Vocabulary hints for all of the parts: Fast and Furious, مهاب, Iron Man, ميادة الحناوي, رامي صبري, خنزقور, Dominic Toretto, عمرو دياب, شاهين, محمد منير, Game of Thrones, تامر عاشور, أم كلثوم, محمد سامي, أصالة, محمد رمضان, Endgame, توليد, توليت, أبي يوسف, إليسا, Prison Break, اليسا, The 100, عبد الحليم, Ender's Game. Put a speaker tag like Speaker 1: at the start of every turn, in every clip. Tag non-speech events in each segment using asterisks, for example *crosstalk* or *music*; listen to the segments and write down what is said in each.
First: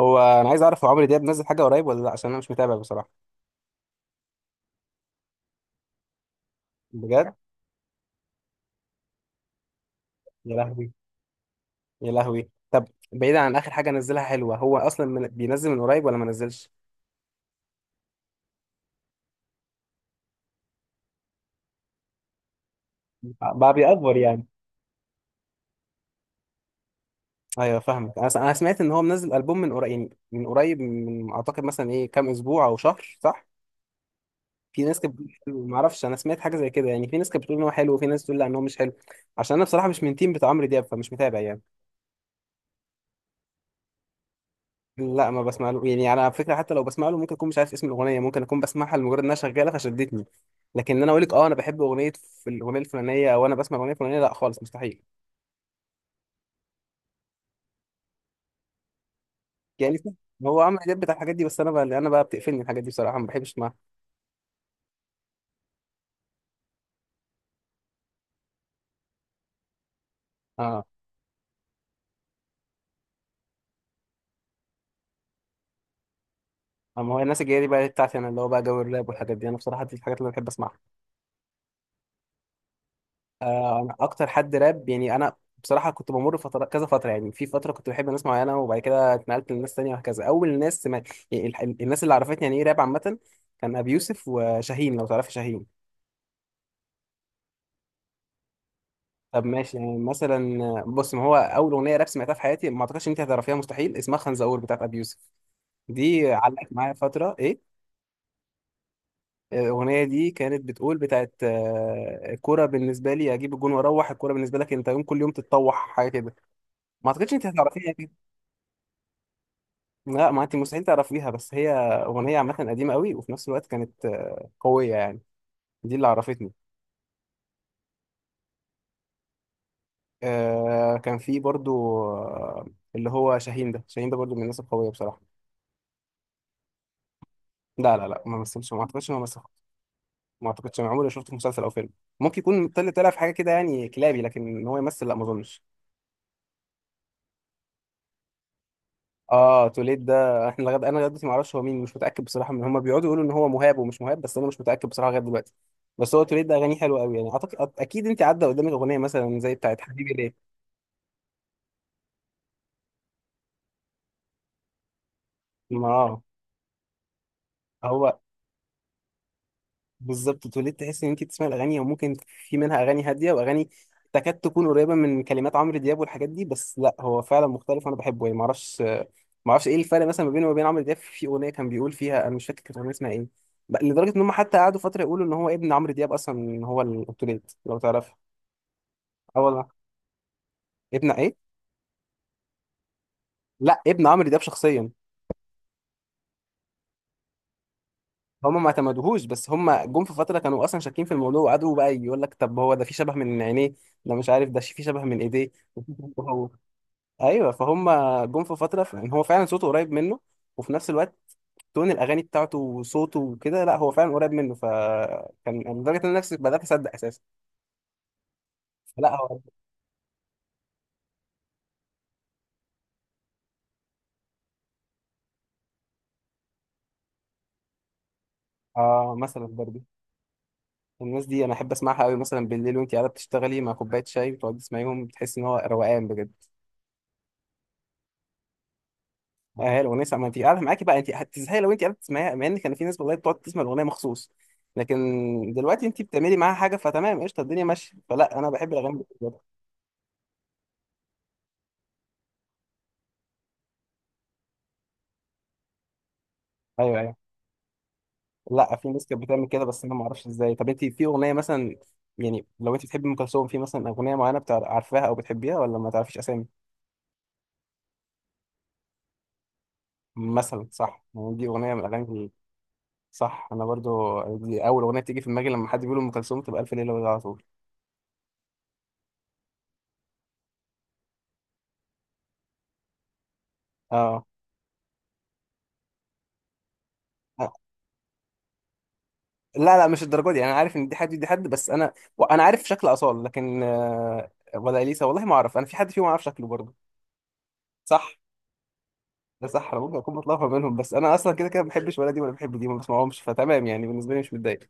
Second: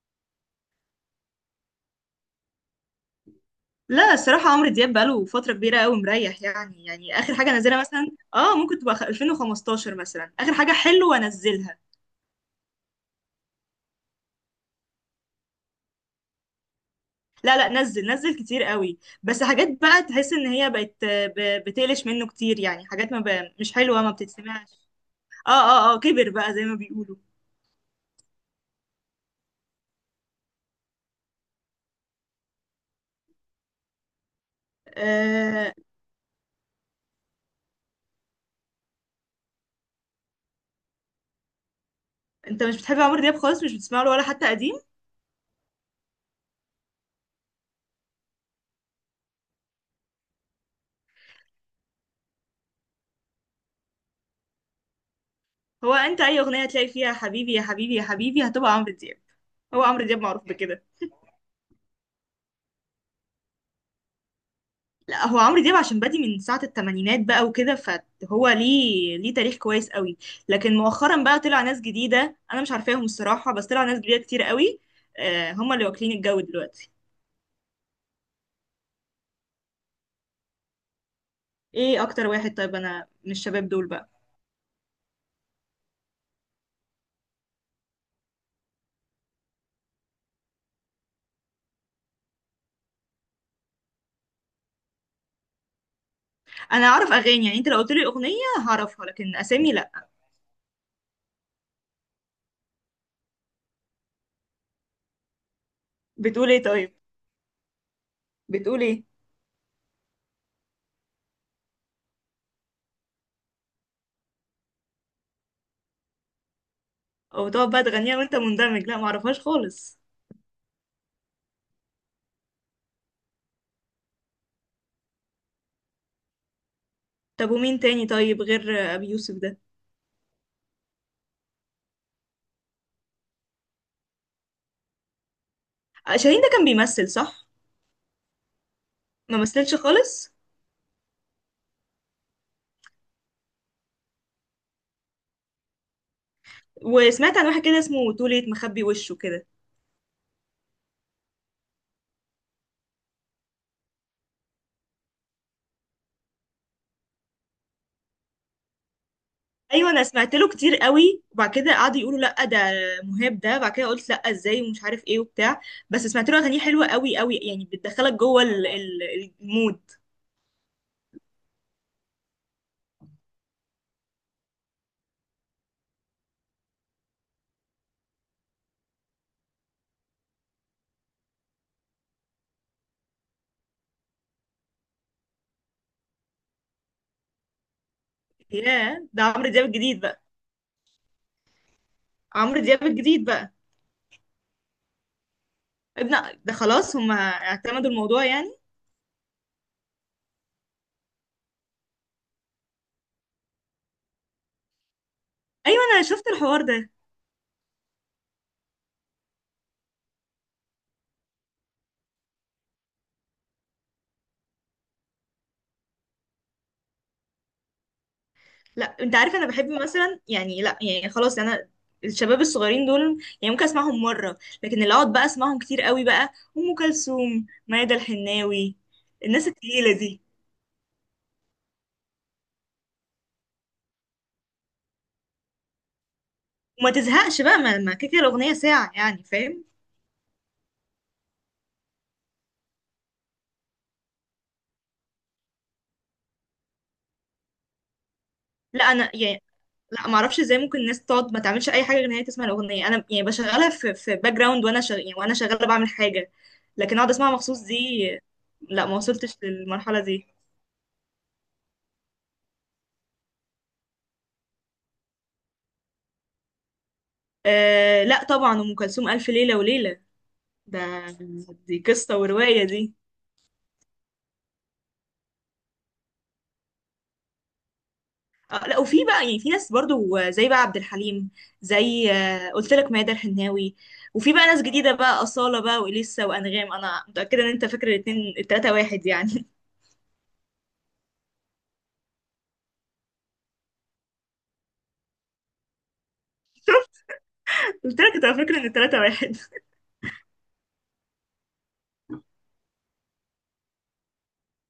Speaker 1: هو انا عايز اعرف هو عمرو دياب نزل حاجه قريب ولا لا عشان انا مش متابع بصراحه.
Speaker 2: لا، الصراحة عمرو دياب بقاله فترة كبيرة قوي مريح. يعني
Speaker 1: بجد؟
Speaker 2: آخر حاجة نزلها مثلا اه ممكن تبقى 2015 مثلا، آخر
Speaker 1: يا
Speaker 2: حاجة
Speaker 1: لهوي.
Speaker 2: حلوة انزلها.
Speaker 1: يا لهوي، طب بعيدا عن اخر حاجه نزلها حلوه، هو اصلا بينزل من قريب ولا ما نزلش؟
Speaker 2: لا نزل كتير قوي، بس حاجات بقى تحس ان هي بقت بتقلش منه كتير. يعني حاجات ما بقى
Speaker 1: بقى
Speaker 2: مش حلوة ما
Speaker 1: بيأفور يعني.
Speaker 2: بتتسمعش. اه كبر بقى زي ما بيقولوا.
Speaker 1: ايوه فاهمك، أنا سمعت ان هو منزل البوم من قريب، يعني من قريب من اعتقد مثلا ايه، كام اسبوع او شهر صح؟ في ناس كانت بتقول حلو،
Speaker 2: آه،
Speaker 1: ما اعرفش، انا سمعت حاجه زي كده، يعني في ناس كانت بتقول ان هو حلو وفي ناس بتقول لا ان هو مش حلو. عشان انا بصراحه مش من تيم بتاع عمرو دياب، فمش متابع يعني.
Speaker 2: انت مش بتحب عمرو دياب خالص؟ مش بتسمع له ولا حتى قديم؟
Speaker 1: لا ما بسمع له، يعني انا على فكره حتى لو بسمع له ممكن اكون مش عارف اسم الاغنيه، ممكن اكون بسمعها لمجرد انها شغاله فشدتني، لكن إن انا اقول لك اه انا بحب اغنيه في الاغنيه الفلانيه، او انا بسمع الاغنيه الفلانيه، لا خالص مستحيل.
Speaker 2: هو انت اي اغنية تلاقي فيها حبيبي يا حبيبي يا حبيبي هتبقى عمرو دياب. هو
Speaker 1: يعني
Speaker 2: عمرو
Speaker 1: في-
Speaker 2: دياب معروف
Speaker 1: هو عمرو
Speaker 2: بكده.
Speaker 1: دياب بتاع الحاجات دي، بس انا بقى بتقفلني الحاجات دي بصراحه، ما بحبش اسمعها.
Speaker 2: لا، هو عمرو دياب عشان بادي من ساعة التمانينات بقى وكده، فهو ليه تاريخ كويس قوي. لكن
Speaker 1: اه،
Speaker 2: مؤخرا بقى طلع ناس جديدة أنا مش عارفاهم الصراحة، بس طلع ناس جديدة كتير قوي. هما اللي واكلين الجو دلوقتي.
Speaker 1: اما هو الناس الجايه دي بقى بتاعتي انا، اللي هو بقى جو الراب والحاجات دي، انا بصراحه دي الحاجات اللي انا بحب اسمعها.
Speaker 2: ايه أكتر واحد طيب أنا من الشباب دول
Speaker 1: انا
Speaker 2: بقى؟
Speaker 1: اكتر حد راب، يعني انا بصراحه كنت بمر فتره كذا فتره، يعني في فتره كنت بحب ناس معينه وبعد كده اتنقلت لناس تانية وهكذا، اول ناس ما... يعني الناس اللي عرفتني يعني ايه راب عامه، كان ابي يوسف وشاهين، لو تعرف شاهين.
Speaker 2: أنا أعرف أغاني، يعني أنت لو قلت لي أغنية هعرفها، لكن
Speaker 1: طب
Speaker 2: أسامي
Speaker 1: ماشي، يعني
Speaker 2: لأ.
Speaker 1: مثلا بص، ما هو اول اغنيه راب سمعتها في حياتي ما اعتقدش ان انت هتعرفيها مستحيل، اسمها خنزقور بتاعت ابي يوسف. دي
Speaker 2: بتقول ايه
Speaker 1: علقت معايا
Speaker 2: طيب؟
Speaker 1: فتره ايه.
Speaker 2: بتقول ايه؟
Speaker 1: الاغنيه دي كانت بتقول بتاعت آه، الكوره بالنسبه لي اجيب الجون واروح، الكوره بالنسبه لك انت يوم كل يوم تتطوح، حاجه كده. ما اعتقدش انت
Speaker 2: أو تقعد بقى
Speaker 1: هتعرفيها يعني.
Speaker 2: تغنيها وأنت مندمج؟ لأ، معرفهاش خالص.
Speaker 1: لا ما انت مستحيل تعرفيها، بس هي اغنيه عامه قديمه قوي، وفي نفس الوقت كانت قويه يعني. دي اللي عرفتني.
Speaker 2: طب ومين تاني طيب غير أبي يوسف ده؟
Speaker 1: كان في برضو اللي هو شاهين ده، شاهين ده برضو من الناس القويه بصراحه.
Speaker 2: آه، شاهين ده كان بيمثل صح؟
Speaker 1: لا ما مثلش، ما اعتقدش انه
Speaker 2: ما
Speaker 1: مثل.
Speaker 2: مثلش خالص.
Speaker 1: ما اعتقدش، انا عمري ما شفته في مسلسل او فيلم. ممكن يكون طلع في حاجه كده يعني كلابي، لكن ان هو يمثل لا ما اظنش.
Speaker 2: وسمعت عن واحد كده اسمه توليت مخبي وشه كده.
Speaker 1: اه توليد ده، انا لغايه دلوقتي ما اعرفش هو مين، مش متاكد بصراحه، من هم بيقعدوا يقولوا ان هو مهاب ومش مهاب، بس انا مش متاكد بصراحه لغايه دلوقتي. بس هو توليد ده اغانيه حلوه قوي يعني، اعتقد اكيد انت عدى قدامك اغنيه مثلا زي بتاعت
Speaker 2: ايوه، انا
Speaker 1: حبيبي
Speaker 2: سمعت له
Speaker 1: ليه.
Speaker 2: كتير قوي، وبعد كده قعدوا يقولوا لا ده مهاب. ده بعد كده قلت لا ازاي ومش عارف ايه وبتاع.
Speaker 1: ما
Speaker 2: بس
Speaker 1: آه.
Speaker 2: سمعت له اغانيه حلوه قوي قوي، يعني بتدخلك
Speaker 1: هو
Speaker 2: جوه المود.
Speaker 1: بالظبط، اتولدت تحس ان انت بتسمعي الاغاني، وممكن في منها اغاني هاديه واغاني تكاد تكون قريبه من كلمات عمرو دياب والحاجات دي، بس لا هو فعلا مختلف وانا بحبه يعني، ما اعرفش ايه الفرق مثلا ما بينه وما بين عمرو دياب في اغنيه كان بيقول فيها، انا مش فاكر كانت الاغنيه اسمها ايه. لدرجه ان هم حتى قعدوا فتره يقولوا ان هو ابن عمرو دياب اصلا، إن هو الاوتوليت لو تعرف.
Speaker 2: ياه، ده
Speaker 1: اه
Speaker 2: عمرو دياب
Speaker 1: والله.
Speaker 2: الجديد بقى.
Speaker 1: ابن ايه؟
Speaker 2: عمرو دياب الجديد بقى.
Speaker 1: لا ابن عمرو دياب شخصيا.
Speaker 2: ابن ده، خلاص هم اعتمدوا الموضوع يعني.
Speaker 1: هم ما اعتمدوهوش، بس هم جم في فتره كانوا اصلا شاكين في الموضوع، وقعدوا بقى يقول لك طب هو ده في شبه من عينيه، ده مش عارف ده في شبه من ايديه.
Speaker 2: ايوه انا شفت الحوار ده.
Speaker 1: *laughs* ايوه فهم، جم في فتره ان هو فعلا صوته قريب منه، وفي نفس الوقت تون الاغاني بتاعته وصوته وكده، لا هو فعلا قريب منه، فكان لدرجه ان انا نفسي بدات اصدق اساسا.
Speaker 2: لا
Speaker 1: لا
Speaker 2: انت عارف
Speaker 1: هو.
Speaker 2: انا بحب مثلا، يعني لا يعني خلاص، انا الشباب الصغيرين دول يعني ممكن اسمعهم مره، لكن اللي اقعد بقى اسمعهم كتير قوي بقى ام كلثوم، ميادة الحناوي،
Speaker 1: اه مثلا
Speaker 2: الناس
Speaker 1: برضه.
Speaker 2: التقيله دي.
Speaker 1: الناس دي انا احب اسمعها قوي مثلا بالليل، وانت قاعده بتشتغلي مع كوبايه شاي وتقعدي تسمعيهم، بتحس ان هو روقان بجد.
Speaker 2: وما تزهقش بقى، ما كده كده الاغنيه ساعه يعني، فاهم؟
Speaker 1: هي الاغنيه ساعة، ما انت قاعده معاكي بقى انت هتزهقي لو انت قاعده تسمعيها، مع ان كان في ناس والله بتقعد تسمع الاغنيه مخصوص، لكن دلوقتي انت بتعملي معاها حاجه فتمام، قشطه الدنيا ماشيه، فلا انا بحب
Speaker 2: لا
Speaker 1: الاغاني دي
Speaker 2: انا
Speaker 1: بجد.
Speaker 2: يعني، لا ما اعرفش ازاي ممكن الناس تقعد ما تعملش اي حاجه غير ان هي تسمع الاغنيه. انا يعني بشغلها في باك جراوند، يعني وانا شغاله بعمل حاجه، لكن
Speaker 1: ايوه،
Speaker 2: اقعد
Speaker 1: ايوه.
Speaker 2: اسمعها مخصوص دي
Speaker 1: لا
Speaker 2: لا،
Speaker 1: في
Speaker 2: ما
Speaker 1: ناس كانت
Speaker 2: وصلتش
Speaker 1: بتعمل كده، بس انا
Speaker 2: للمرحله
Speaker 1: ما اعرفش
Speaker 2: دي.
Speaker 1: ازاي. طب انت في اغنيه مثلا، يعني لو انت بتحبي ام كلثوم في مثلا اغنيه معينه عارفاها او بتحبيها، ولا ما تعرفيش اسامي؟
Speaker 2: أه لا طبعا، ام كلثوم الف ليله وليله.
Speaker 1: مثلا
Speaker 2: ده
Speaker 1: صح، يعني دي اغنيه
Speaker 2: دي
Speaker 1: من الاغاني
Speaker 2: قصة
Speaker 1: دي.
Speaker 2: ورواية دي.
Speaker 1: صح، انا برضو دي اول اغنيه بتيجي في دماغي لما حد بيقول ام كلثوم تبقى الف ليله وليله على طول.
Speaker 2: آه لا، وفي بقى يعني في ناس برضو زي بقى عبد الحليم، زي قلت لك ميادة الحناوي.
Speaker 1: اه.
Speaker 2: وفي بقى ناس جديدة بقى أصالة بقى وإليسا وأنغام. أنا متأكدة إن أنت فاكر الاتنين التلاتة واحد يعني. *laughs*
Speaker 1: لا لا، مش الدرجه دي، انا عارف ان دي حد دي حد، بس انا انا عارف شكل اصال، لكن ولا اليسا والله ما اعرف، انا في حد فيهم اعرف شكله برضو
Speaker 2: قلت
Speaker 1: صح.
Speaker 2: لك أنت فاكر إن التلاتة واحد.
Speaker 1: ده صح، انا ممكن اكون بتلخبط منهم، بس انا اصلا كده كده ما بحبش ولا دي ولا بحب دي، ما بسمعهمش فتمام يعني، بالنسبه لي مش متضايق.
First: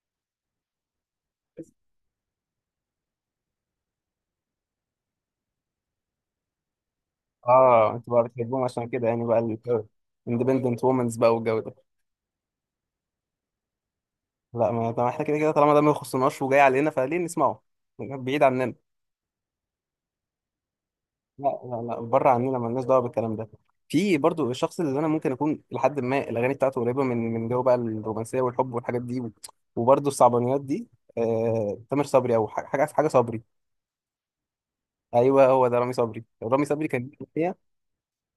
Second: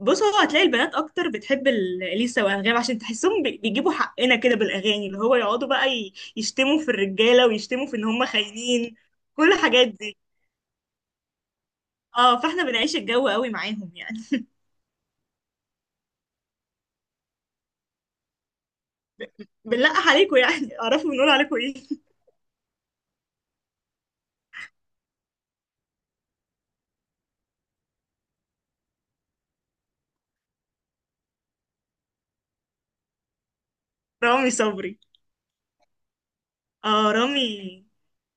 Speaker 2: بص، هو هتلاقي البنات أكتر بتحب إليسا وأنغام عشان تحسهم بيجيبوا حقنا كده بالأغاني، اللي هو يقعدوا بقى يشتموا في الرجالة ويشتموا
Speaker 1: اه
Speaker 2: في إن
Speaker 1: انتوا
Speaker 2: هم
Speaker 1: بقى بتحبوهم عشان
Speaker 2: خاينين،
Speaker 1: كده يعني بقى،
Speaker 2: كل الحاجات دي.
Speaker 1: الاندبندنت وومنز بقى والجو ده.
Speaker 2: اه فاحنا بنعيش الجو قوي معاهم يعني.
Speaker 1: لا، ما طب احنا كده كده طالما ده ما يخصناش وجاي علينا، فليه نسمعه؟ بعيد عننا.
Speaker 2: بنلقح عليكم يعني. *laughs* اعرفوا بنقول عليكم
Speaker 1: لا
Speaker 2: ايه.
Speaker 1: لا لا بره عننا، مالناش دعوه بالكلام ده. في برضو الشخص اللي انا ممكن اكون لحد ما الاغاني بتاعته قريبه من من جو بقى الرومانسيه والحب والحاجات دي وبرضو الصعبانيات دي. آه تامر صبري، او حاجه حاجة صبري.
Speaker 2: *laughs* رامي صبري.
Speaker 1: ايوه هو ده رامي صبري. رامي صبري كان
Speaker 2: اه رامي.
Speaker 1: ليه أغنية-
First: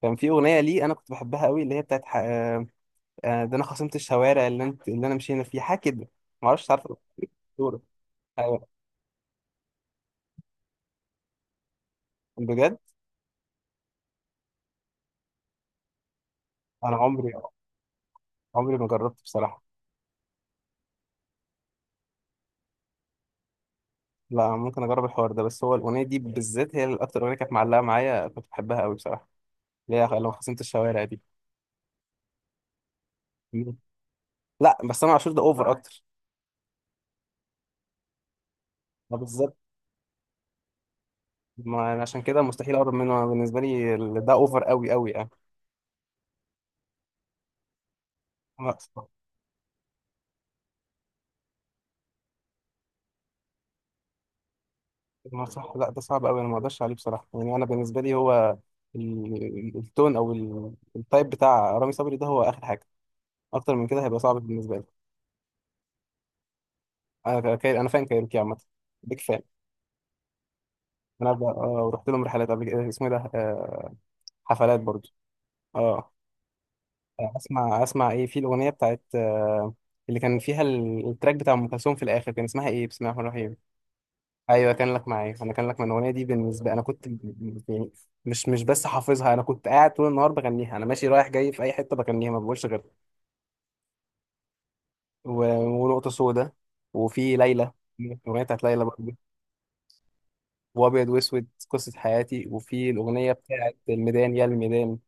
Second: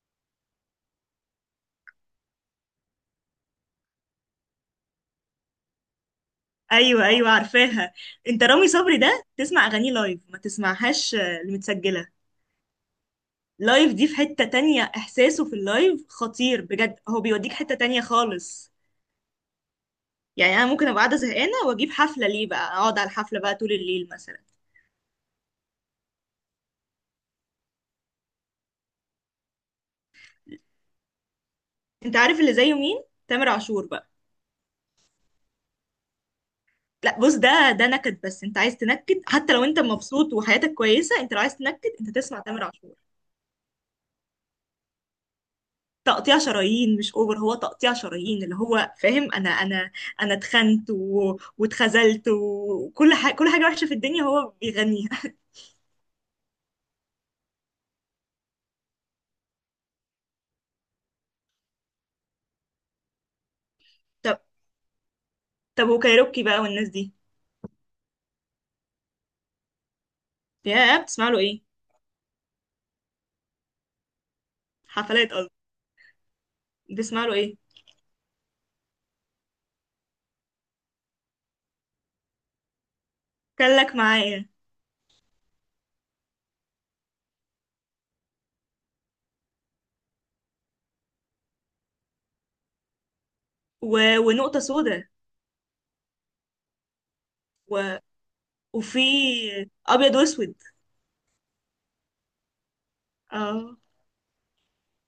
Speaker 1: كان في اغنيه ليه انا كنت بحبها قوي، اللي هي بتاعت ده انا خصمت الشوارع اللي انت، اللي انا مشينا فيها، حاجه كده ما اعرفش، عارفه؟
Speaker 2: ايوه ايوه
Speaker 1: دورة.
Speaker 2: عارفاها. انت
Speaker 1: ايوه.
Speaker 2: رامي صبري ده تسمع اغانيه لايف، ما تسمعهاش المتسجله.
Speaker 1: بجد؟
Speaker 2: لايف دي في حته تانية، احساسه في اللايف خطير
Speaker 1: انا
Speaker 2: بجد، هو
Speaker 1: عمري
Speaker 2: بيوديك حته تانية خالص.
Speaker 1: عمري ما جربت بصراحه.
Speaker 2: يعني انا ممكن ابقى قاعده زهقانه واجيب حفله ليه، بقى اقعد على الحفله بقى طول الليل مثلا.
Speaker 1: لا ممكن اجرب الحوار ده، بس هو الاغنيه دي بالذات هي الاكتر اغنيه كانت معلقه معايا، كنت بحبها قوي بصراحه، اللي هي لما خصمت الشوارع دي.
Speaker 2: انت عارف اللي زيه مين؟ تامر
Speaker 1: مم.
Speaker 2: عاشور بقى.
Speaker 1: لا بس انا عاشور ده اوفر اكتر.
Speaker 2: لا بص، ده نكد، بس انت عايز
Speaker 1: ما
Speaker 2: تنكد حتى
Speaker 1: بالظبط،
Speaker 2: لو انت مبسوط وحياتك كويسه، انت لو عايز تنكد
Speaker 1: ما أنا
Speaker 2: انت
Speaker 1: عشان
Speaker 2: تسمع
Speaker 1: كده
Speaker 2: تامر
Speaker 1: مستحيل اقرب
Speaker 2: عاشور.
Speaker 1: منه، أنا بالنسبه لي ده اوفر قوي قوي يعني.
Speaker 2: تقطيع شرايين، مش اوفر، هو تقطيع شرايين اللي هو
Speaker 1: لا.
Speaker 2: فاهم. انا اتخنت واتخذلت وكل حاجه، كل حاجه وحشه في الدنيا هو بيغنيها.
Speaker 1: ما صح، لا ده صعب قوي، انا ما اقدرش عليه بصراحه، يعني انا بالنسبه لي هو التون او التايب بتاع رامي صبري ده هو اخر حاجه، اكتر من كده هيبقى
Speaker 2: *laughs*
Speaker 1: صعب
Speaker 2: طب،
Speaker 1: بالنسبه لي.
Speaker 2: طب وكايروكي بقى والناس دي؟
Speaker 1: انا كاير، انا فان كايروكي عامه، بيك فان.
Speaker 2: يا بتسمع
Speaker 1: انا
Speaker 2: له
Speaker 1: ب-
Speaker 2: ايه؟
Speaker 1: آه، رحت لهم رحلات قبل كده، اسمه إيه ده، حفلات برضو.
Speaker 2: حفلات قصدي،
Speaker 1: اه.
Speaker 2: بتسمع له ايه؟
Speaker 1: اسمع ايه، في الاغنيه بتاعت اللي كان فيها التراك بتاع ام كلثوم في الاخر، كان اسمها ايه، بسم الله الرحمن الرحيم.
Speaker 2: كلك معايا،
Speaker 1: ايوه كان لك معايا، انا كان لك من الاغنيه دي بالنسبه، انا كنت يعني مش بس حافظها، انا كنت قاعد طول النهار بغنيها، انا ماشي رايح جاي في اي حته بغنيها، ما بقولش غيرها.
Speaker 2: و... ونقطه سودا،
Speaker 1: و- ونقطه سودا. وفي ليلى،
Speaker 2: و...
Speaker 1: الاغنيه بتاعت ليلى
Speaker 2: وفي
Speaker 1: برضه.
Speaker 2: ابيض واسود.
Speaker 1: وابيض واسود قصه حياتي. وفي الاغنيه بتاعت
Speaker 2: اه،
Speaker 1: الميدان يا الميدان.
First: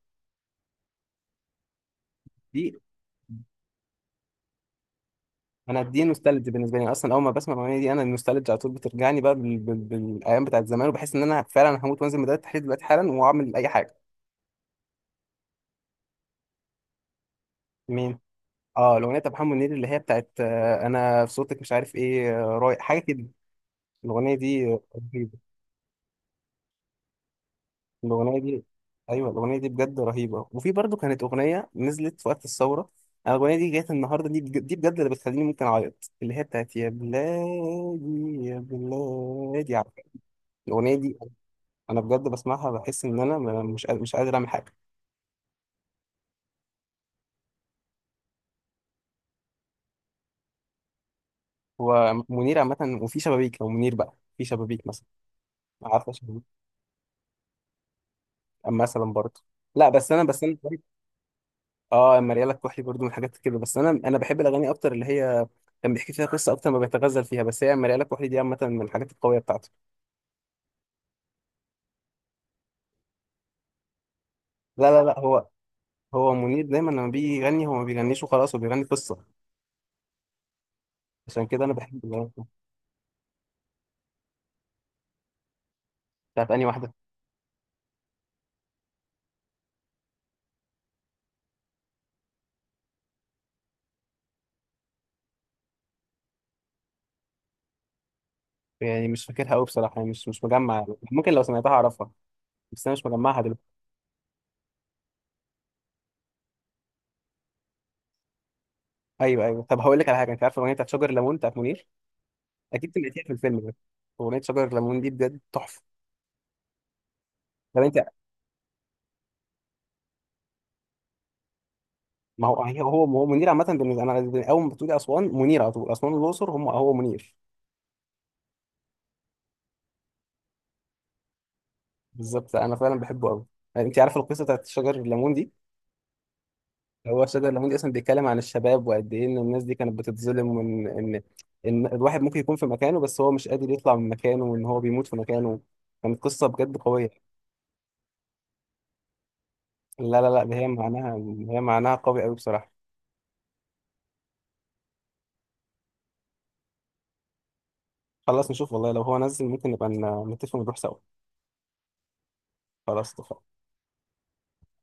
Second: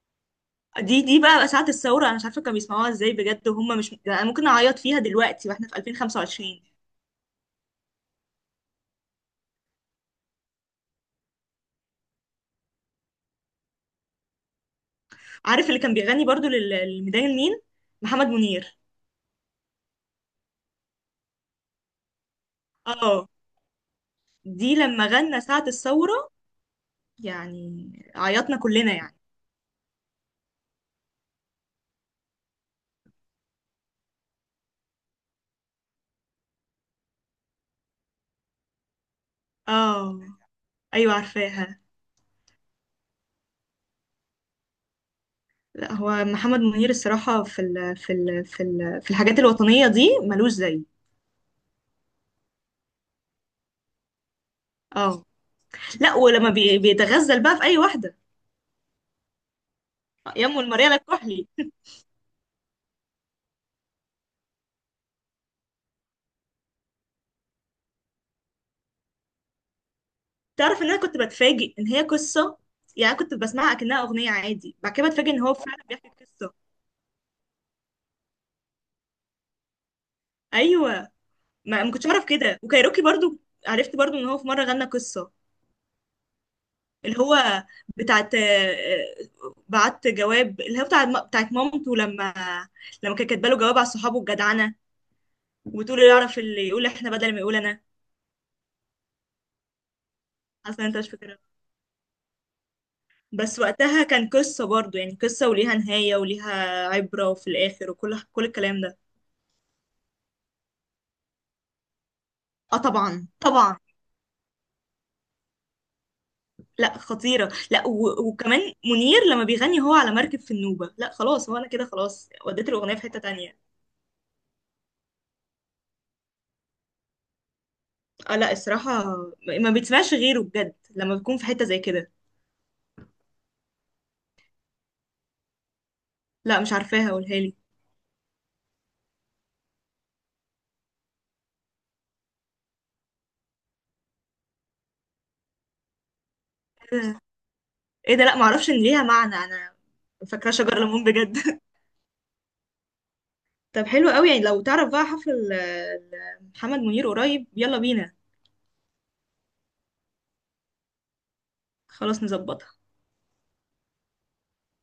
Speaker 2: دي بقى ساعة الثورة، أنا مش عارفة كانوا
Speaker 1: دي
Speaker 2: بيسمعوها ازاي بجد وهم مش يعني، أنا ممكن أعيط فيها دلوقتي واحنا في
Speaker 1: انا دي نوستالجي
Speaker 2: 2025.
Speaker 1: بالنسبه لي، اصلا اول ما بسمع الاغنيه دي انا النوستالجي على طول بترجعني بقى بالايام بتاعت زمان، وبحس ان انا فعلا هموت وانزل ميدان التحرير دلوقتي حالا واعمل اي حاجه.
Speaker 2: عارف اللي كان بيغني برضو للميدان النيل؟ محمد منير.
Speaker 1: اه الاغنيه بتاع محمد منير، اللي هي بتاعت انا في صوتك مش عارف ايه رايح، حاجه كده.
Speaker 2: اه
Speaker 1: الاغنيه دي
Speaker 2: دي لما
Speaker 1: رهيبه.
Speaker 2: غنى ساعة الثورة، يعني
Speaker 1: الاغنيه
Speaker 2: عيطنا
Speaker 1: دي،
Speaker 2: كلنا يعني.
Speaker 1: ايوه الاغنيه دي بجد رهيبه. وفي برضو كانت اغنيه نزلت في وقت الثوره، انا الاغنيه دي جت النهارده، دي بجد اللي بتخليني ممكن اعيط، اللي هي بتاعت يا بلادي يا بلادي، عارفة؟
Speaker 2: اه
Speaker 1: الاغنيه
Speaker 2: ايوه
Speaker 1: دي
Speaker 2: عارفاها.
Speaker 1: انا بجد بسمعها بحس ان انا مش قادر اعمل حاجه.
Speaker 2: لا هو محمد منير الصراحة في ال في ال في ال في الحاجات الوطنية دي ملوش زي.
Speaker 1: هو منير عامه، وفي شبابيك، لو منير بقى في شبابيك مثلا،
Speaker 2: اه
Speaker 1: عارفه
Speaker 2: لا،
Speaker 1: شبابيك؟
Speaker 2: ولما بيتغزل بقى في اي واحدة،
Speaker 1: مثلا برضه. لا بس انا بس
Speaker 2: يا
Speaker 1: انا
Speaker 2: ام المريالة الكحلي.
Speaker 1: اه مريالة الكحلي برضو من الحاجات كده، بس انا انا بحب الاغاني اكتر اللي هي كان بيحكي فيها قصه اكتر ما بيتغزل فيها، بس هي مريالة الكحلي دي عامه من الحاجات القويه بتاعته.
Speaker 2: تعرف ان انا كنت بتفاجئ ان هي قصة؟ يعني كنت بسمعها كأنها اغنية عادي،
Speaker 1: لا
Speaker 2: بعد
Speaker 1: لا
Speaker 2: كده
Speaker 1: لا
Speaker 2: بتفاجئ ان
Speaker 1: هو
Speaker 2: هو فعلا بيحكي
Speaker 1: هو
Speaker 2: قصة.
Speaker 1: منير دايما لما بيجي يغني هو ما بيغنيش وخلاص، هو بيغني قصه،
Speaker 2: ايوه.
Speaker 1: عشان كده انا
Speaker 2: ما
Speaker 1: بحب
Speaker 2: كنتش اعرف
Speaker 1: الاغاني
Speaker 2: كده.
Speaker 1: بتاعته.
Speaker 2: وكايروكي برضو، عرفت برضو ان هو في مرة غنى قصة،
Speaker 1: بتاعت انهي واحده
Speaker 2: اللي هو بتاعت آه، آه، بعت جواب، اللي هو بتاعت مامته لما كانت كاتبه له جواب على صحابه الجدعنه، وتقول اللي يعرف اللي يقول احنا بدل ما يقول انا.
Speaker 1: يعني؟ مش فاكرها قوي بصراحه، يعني مش مجمع.
Speaker 2: اصلا انت مش
Speaker 1: ممكن
Speaker 2: فاكرها.
Speaker 1: لو سمعتها اعرفها، بس انا مش مجمعها
Speaker 2: بس
Speaker 1: دلوقتي.
Speaker 2: وقتها كان قصه برضو يعني، قصه وليها نهايه وليها عبره في الاخر وكل الكلام ده.
Speaker 1: ايوه، ايوه. طب هقول لك على حاجه، انت عارف الاغنيه بتاعت شجر الليمون بتاعت منير؟
Speaker 2: اه
Speaker 1: اكيد سمعتيها
Speaker 2: طبعا
Speaker 1: في الفيلم ده.
Speaker 2: طبعا.
Speaker 1: اغنيه شجر الليمون دي بجد تحفه.
Speaker 2: لا خطيره،
Speaker 1: طب
Speaker 2: لا
Speaker 1: انت،
Speaker 2: وكمان منير لما بيغني هو على مركب في النوبه، لا خلاص هو انا كده خلاص،
Speaker 1: ما هو
Speaker 2: وديت
Speaker 1: هي-
Speaker 2: الاغنيه في
Speaker 1: هو
Speaker 2: حته
Speaker 1: هو منير
Speaker 2: تانية.
Speaker 1: عامة بالنسبة، أنا أول ما بتقولي أسوان منير على طول، أسوان والأقصر هم هو منير.
Speaker 2: اه لا الصراحه، ما بتسمعش غيره بجد لما بتكون في حته زي كده.
Speaker 1: بالظبط، أنا فعلا بحبه أوي. يعني أنت عارف القصة بتاعت شجر الليمون دي؟
Speaker 2: لا مش عارفاها،
Speaker 1: هو
Speaker 2: قولها
Speaker 1: شجر
Speaker 2: لي.
Speaker 1: الليمون دي أصلا بيتكلم عن الشباب، وقد إيه إن الناس دي كانت بتتظلم، وإن إن إن الواحد ممكن يكون في مكانه، بس هو مش قادر يطلع من مكانه، وإن هو بيموت في مكانه. كانت قصة بجد قوية.
Speaker 2: ايه ده، لا معرفش ان ليها معنى انا،
Speaker 1: لا
Speaker 2: فاكره
Speaker 1: ده هي
Speaker 2: شجر ليمون
Speaker 1: معناها، هي
Speaker 2: بجد. *laughs*
Speaker 1: معناها قوي أوي بصراحة.
Speaker 2: طب حلو قوي، يعني لو تعرف بقى حفل محمد منير قريب يلا بينا.
Speaker 1: خلاص نشوف والله، لو هو نزل ممكن نبقى نتفق ونروح سوا.
Speaker 2: خلاص نظبطها.
Speaker 1: خلاص اتفقنا.